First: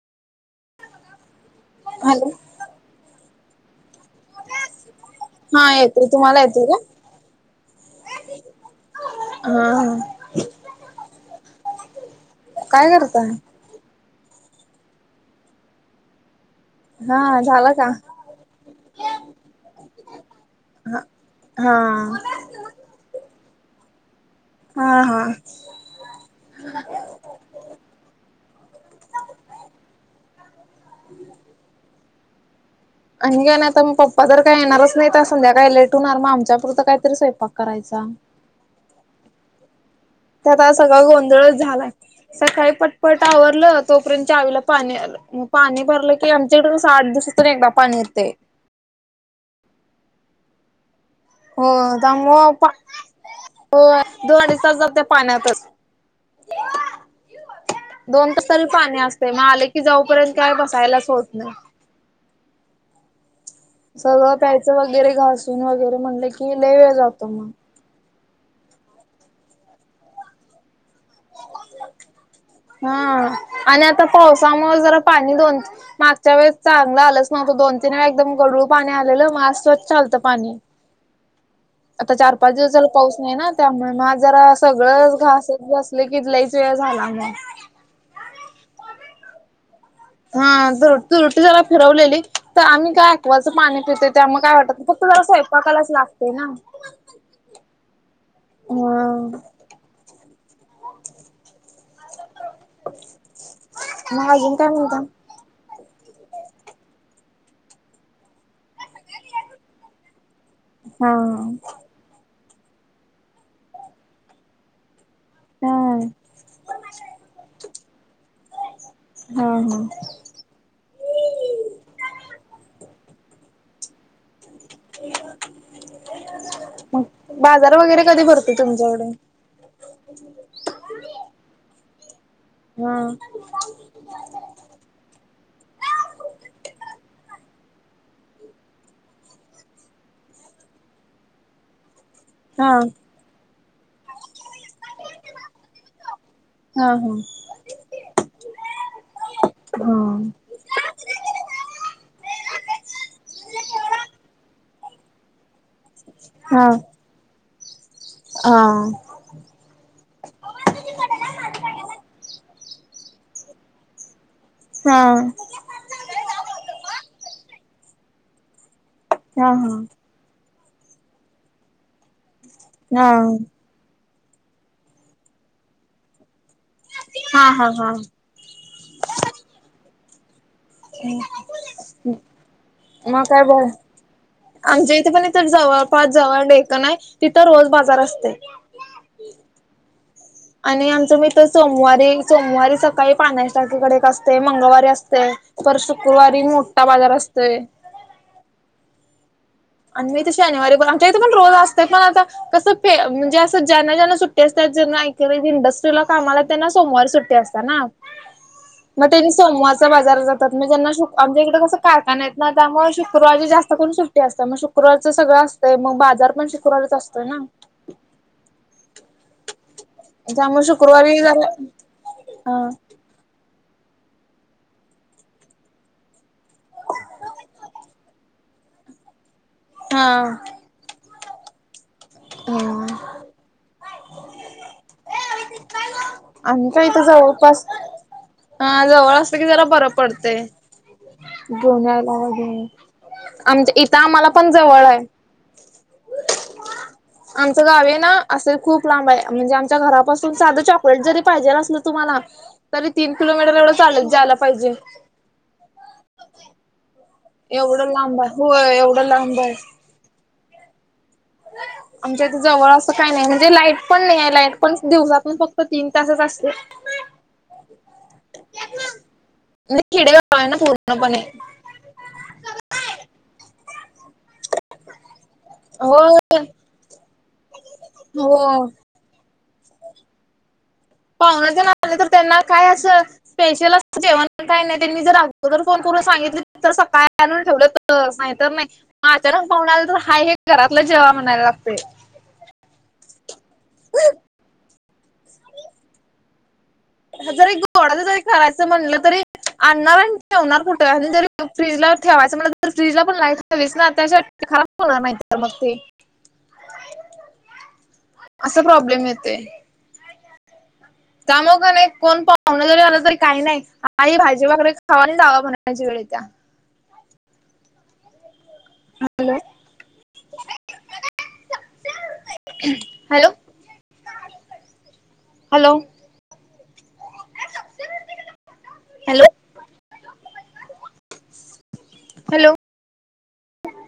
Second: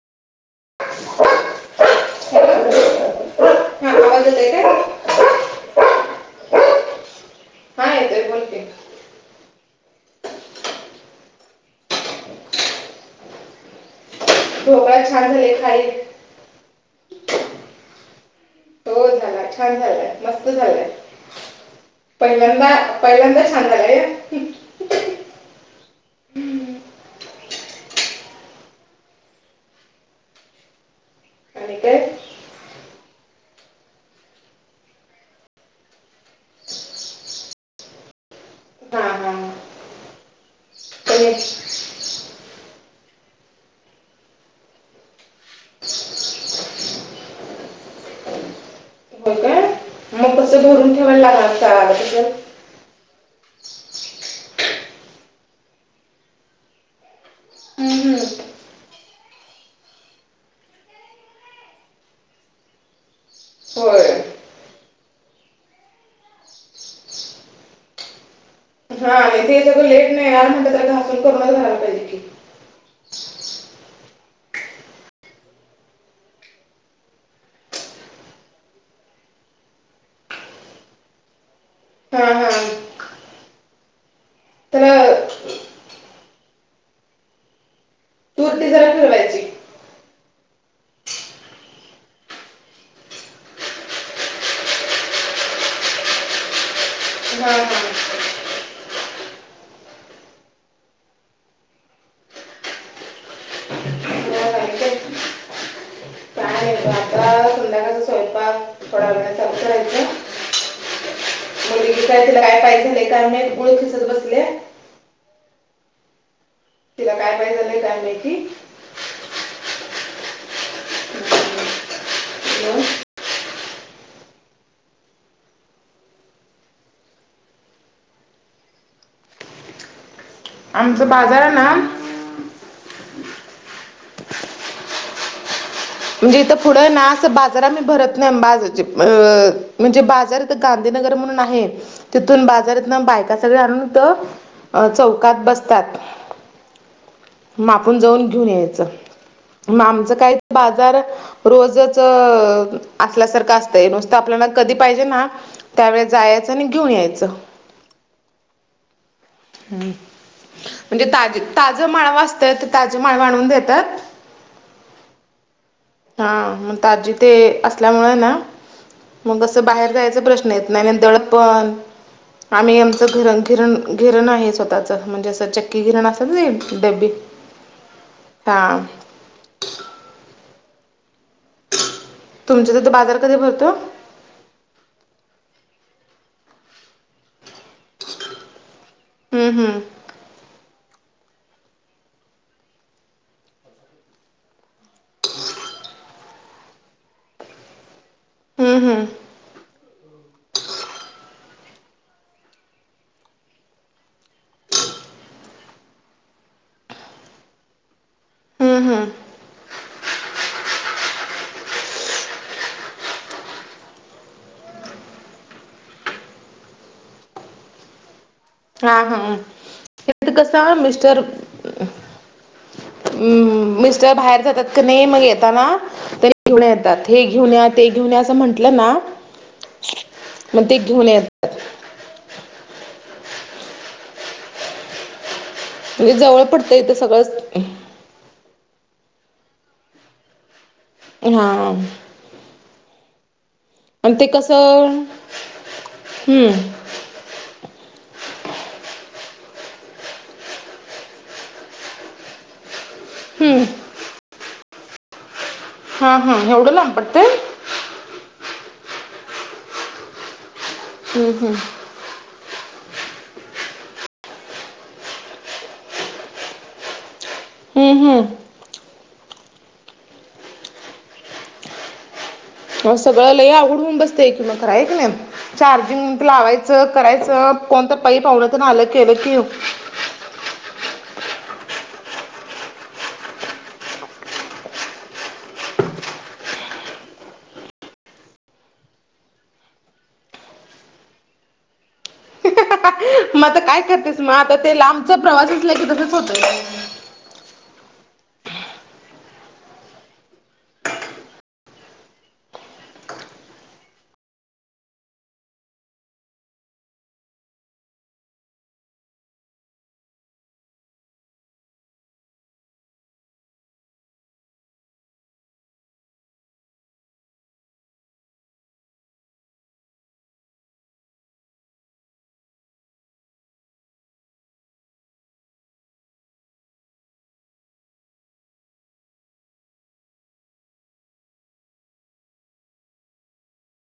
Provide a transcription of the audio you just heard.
Hello! हा आवाज येतोय का हा येते, तुम्हाला येते का? हा येतंय, बोलते मी. अं! काय झालं पण. ढोकळा छान झाले खाईल. हा, झाला का? हो छान झालंय, मस्त झालंय, हा हा पहिल्यांदा पहिल्यांदा छान झालंय. हा हा आणि ते - आई नाही आता तर मग पप्पा तर काय येणारच नाही तर संध्याकाळी लेट होणार, मग आमच्या पुुरतं काहीतरी स्वयपाक करायचा. हा हा. त्यात आज सगळा पनीर गोंधळच झालाय. सकाळी पटपट आवरलं, तोपर्यंत चावीला पाणी आलं. मग पाणी भरलं. की आमच्याकडं कसं आठ दिवसातून एकदा पाणी येतंय. हो का मग कसं भरून ठेवायला लाग हो त्यामुळं पा हो, दोन अडीच तास जाते पाण्यातच. हम्म, हम्म. दोन तासाला पाणी असतंय. मग आले की जाऊपर्यंत काय बसायलाच होत नाय. होय सगळं प्यायचं वगैरे घासून वगैरे म्हणलं की, लय वेळ जातो मग. हा [unintelligible] घासून करूनच भरायला पाहिजे की. हा आणि आता पावसामुळं जरा पाणी दो मागच्या वेळेस चांगला आलंच नव्हतं. दोन तीन वेळा एकदम गढूळ पाणी आलेलं मग आज स्वच्छ आलतं पाणी. आता हा चार हा पाच दिवस झालं, पाऊस नाही ना. त्यामुळे मग आज जरा त्याला सगळंच घासत बसले की लईच वेळ झाला मग. तुरटी घरात ठेवायची. हा, तुरटी बगा फिरवलेली, तर आम्ही काय याक्वा चं पाणी पितोय त्यामुळं काय वाटत नाय फ तुला स्वयंपाकालाच लागतंय ना. हं.. हं.. मग अजून हा, का आणि म्हणताय? काय? काय, आता संध्याकाळीच स्वयंपाक. पडतयच. [unintelligible] हा. यातला काय पाहिजे, झाय मुळं खीसत बसले. हा. तिला काय पाहिजे झाले काय माहिती हा हा. मग बाजार वगैरे कधी भरतो तुमच्याकडे? [inaudible] आमचा बाजार ना. हा. म्हणजे इथं पुढं ना, असं बाजार आम्ही भरत नाही. बाजारचे, अं, म्हणजे बाजार. गांधीनगर म्हणून आहे, तिथून हा बाजारातून बायका सगळं आणून तर. चौकात बसतात. हा हा हा मापून जाऊन घेऊन यायचं. मग आमचं काय, बाज रोजच असल्यासारखं असतं नुसतं, आपल्याला कधी पाहिजे ना. त्यावेळेला जायचं आणि हा. हा. घेऊन यायचं. हा. हं, म्हणजे ताजं-ताजं माळ असतंय ते, ताजं माळव आणून देतात. हा. हा, मग ताजी ते असल्यामुळे ना, मग हा असं बाहेर जायचं प्रश्न दडपण आम्ही आमचं घर घिरण घिरण आहे स्वतःच, म्हणजे असं चक्की घिरण असतं, डब्बी. हा हा हा. हा. तुमच्या तिथं बाजार मग कधी काय बरं, भरतो आमच्या इथे पण इथं जवळ, पाच जवळ डेक्कन आहे, तिथं रोज बाजार असतो. हम्म, हम्म. आणि आमचं मित्र सोमवारी, सोमवारी सकाळी पानास टेकडे असते. मंगळवारी असते. तर शुक्रवारी मोठा बाजार असतोय. हम्, हम्. आणि मी तर शनिवारी पाचच्या इथे पण रोज असते, पण आता. कसं म्हणजे, असं ज्यांना-ज्यांना सुट्टी असते, ज्यांना इंडस्ट्रीला काम आलं, त्यांना सोमवार सुट्टी. ते असतं ना. हम्, हम. मग ते सोमवारचा बाजार जातात. मग ज्यांना श, आमच्या इकडे कस कारखाने आहेत ना, त्यामुळे शुक्रवारी जास्त करून सुट्टी असते. तर मग शुक्रवारचं सगळं असतंय, मग बाजार पण शुक्रवारच असतोय ना? हा, हा. इथं त्यामुळे कसं शुक्रवारी मिस्टर जरा हा हं, मिस्टर बाहेर जातात का नाही मग येताना ते घेऊन येतात. हे घेऊन या, ते घेऊन, असं म्हटलं ना हा मग ते घेऊन हम. म्हणजे जवळ आणिम पडतं का इथं इथ सगळंच जवळपास हा, जवळ असतं की जरा बरं पडतं, हा गोणला वगैरे. आमच्या इथं आणि ते आम्हाला पण जवळ आहे. कसं हम्म. आमचं गाव आहे ना असे खूप लांब आहे. म्हणजे आमच्या घरापासून साधं चॉकलेट जरी पाहिजे असलं तुम्हांला तरी तीन किलोमीटर हम्म एवढं चालत जायला पाहिजे. हां, हां एवढं लांब पडतंय. एवढं लांब आहे. व्हय एवढं लांब आहे. हम, हम. आमच्याथ इथ जवळ असं काही नाही म्हणजे लाईट पण नाही आहे लाईट पण दिवसांतन फक्त तीन तासच असते. [unintelligible] हम्म, हम्म. [unintelligible] म्हजे खेडेगाव हायना पूर्णपणे. मग सगळं लय अवघड होऊन बसतेय, कि मग खरं हे की नाही, हो चार्जिंग लावायचं करायचं. कोणतं पै पावणे आलं केलं की येऊ.. पाव्हणं जर आलं तर त्यांना काय असं. स्पेशल असं जेवण काही नाही, त्यांनी जर अगोदर फोन करून सांगितली तर सकाळी आणून ठेवलं तर तर, नाही तर नाही मग अचानक पाहुणे आले तर, हाय हे घरातलं जेवा म्हणायला लागतंय. [unintelligible] मग आता काय करतेस मग आता ते लांबचा प्रवास असला की तसच होतये. जरी गोडाचं जरी करायचं म्हणलं तरी आणणार आणि ठेवणार कुठं? जरी फ्रीजला ठेवायचं म्हटलं तर फ्रीजला पण लाई दिसणार तसंच खराब होणार नाहीतर मग ते. असा प्रॉब्लेम येतोय. कामाव की नाही कोण पाहूणं जरी आलं तरी काय नाय. आहे ही भाजी भाकरी खावा आणि जावा म्हणायची वेळ येतीया. Hello, [unintelligible] hello. Hello, hello, hello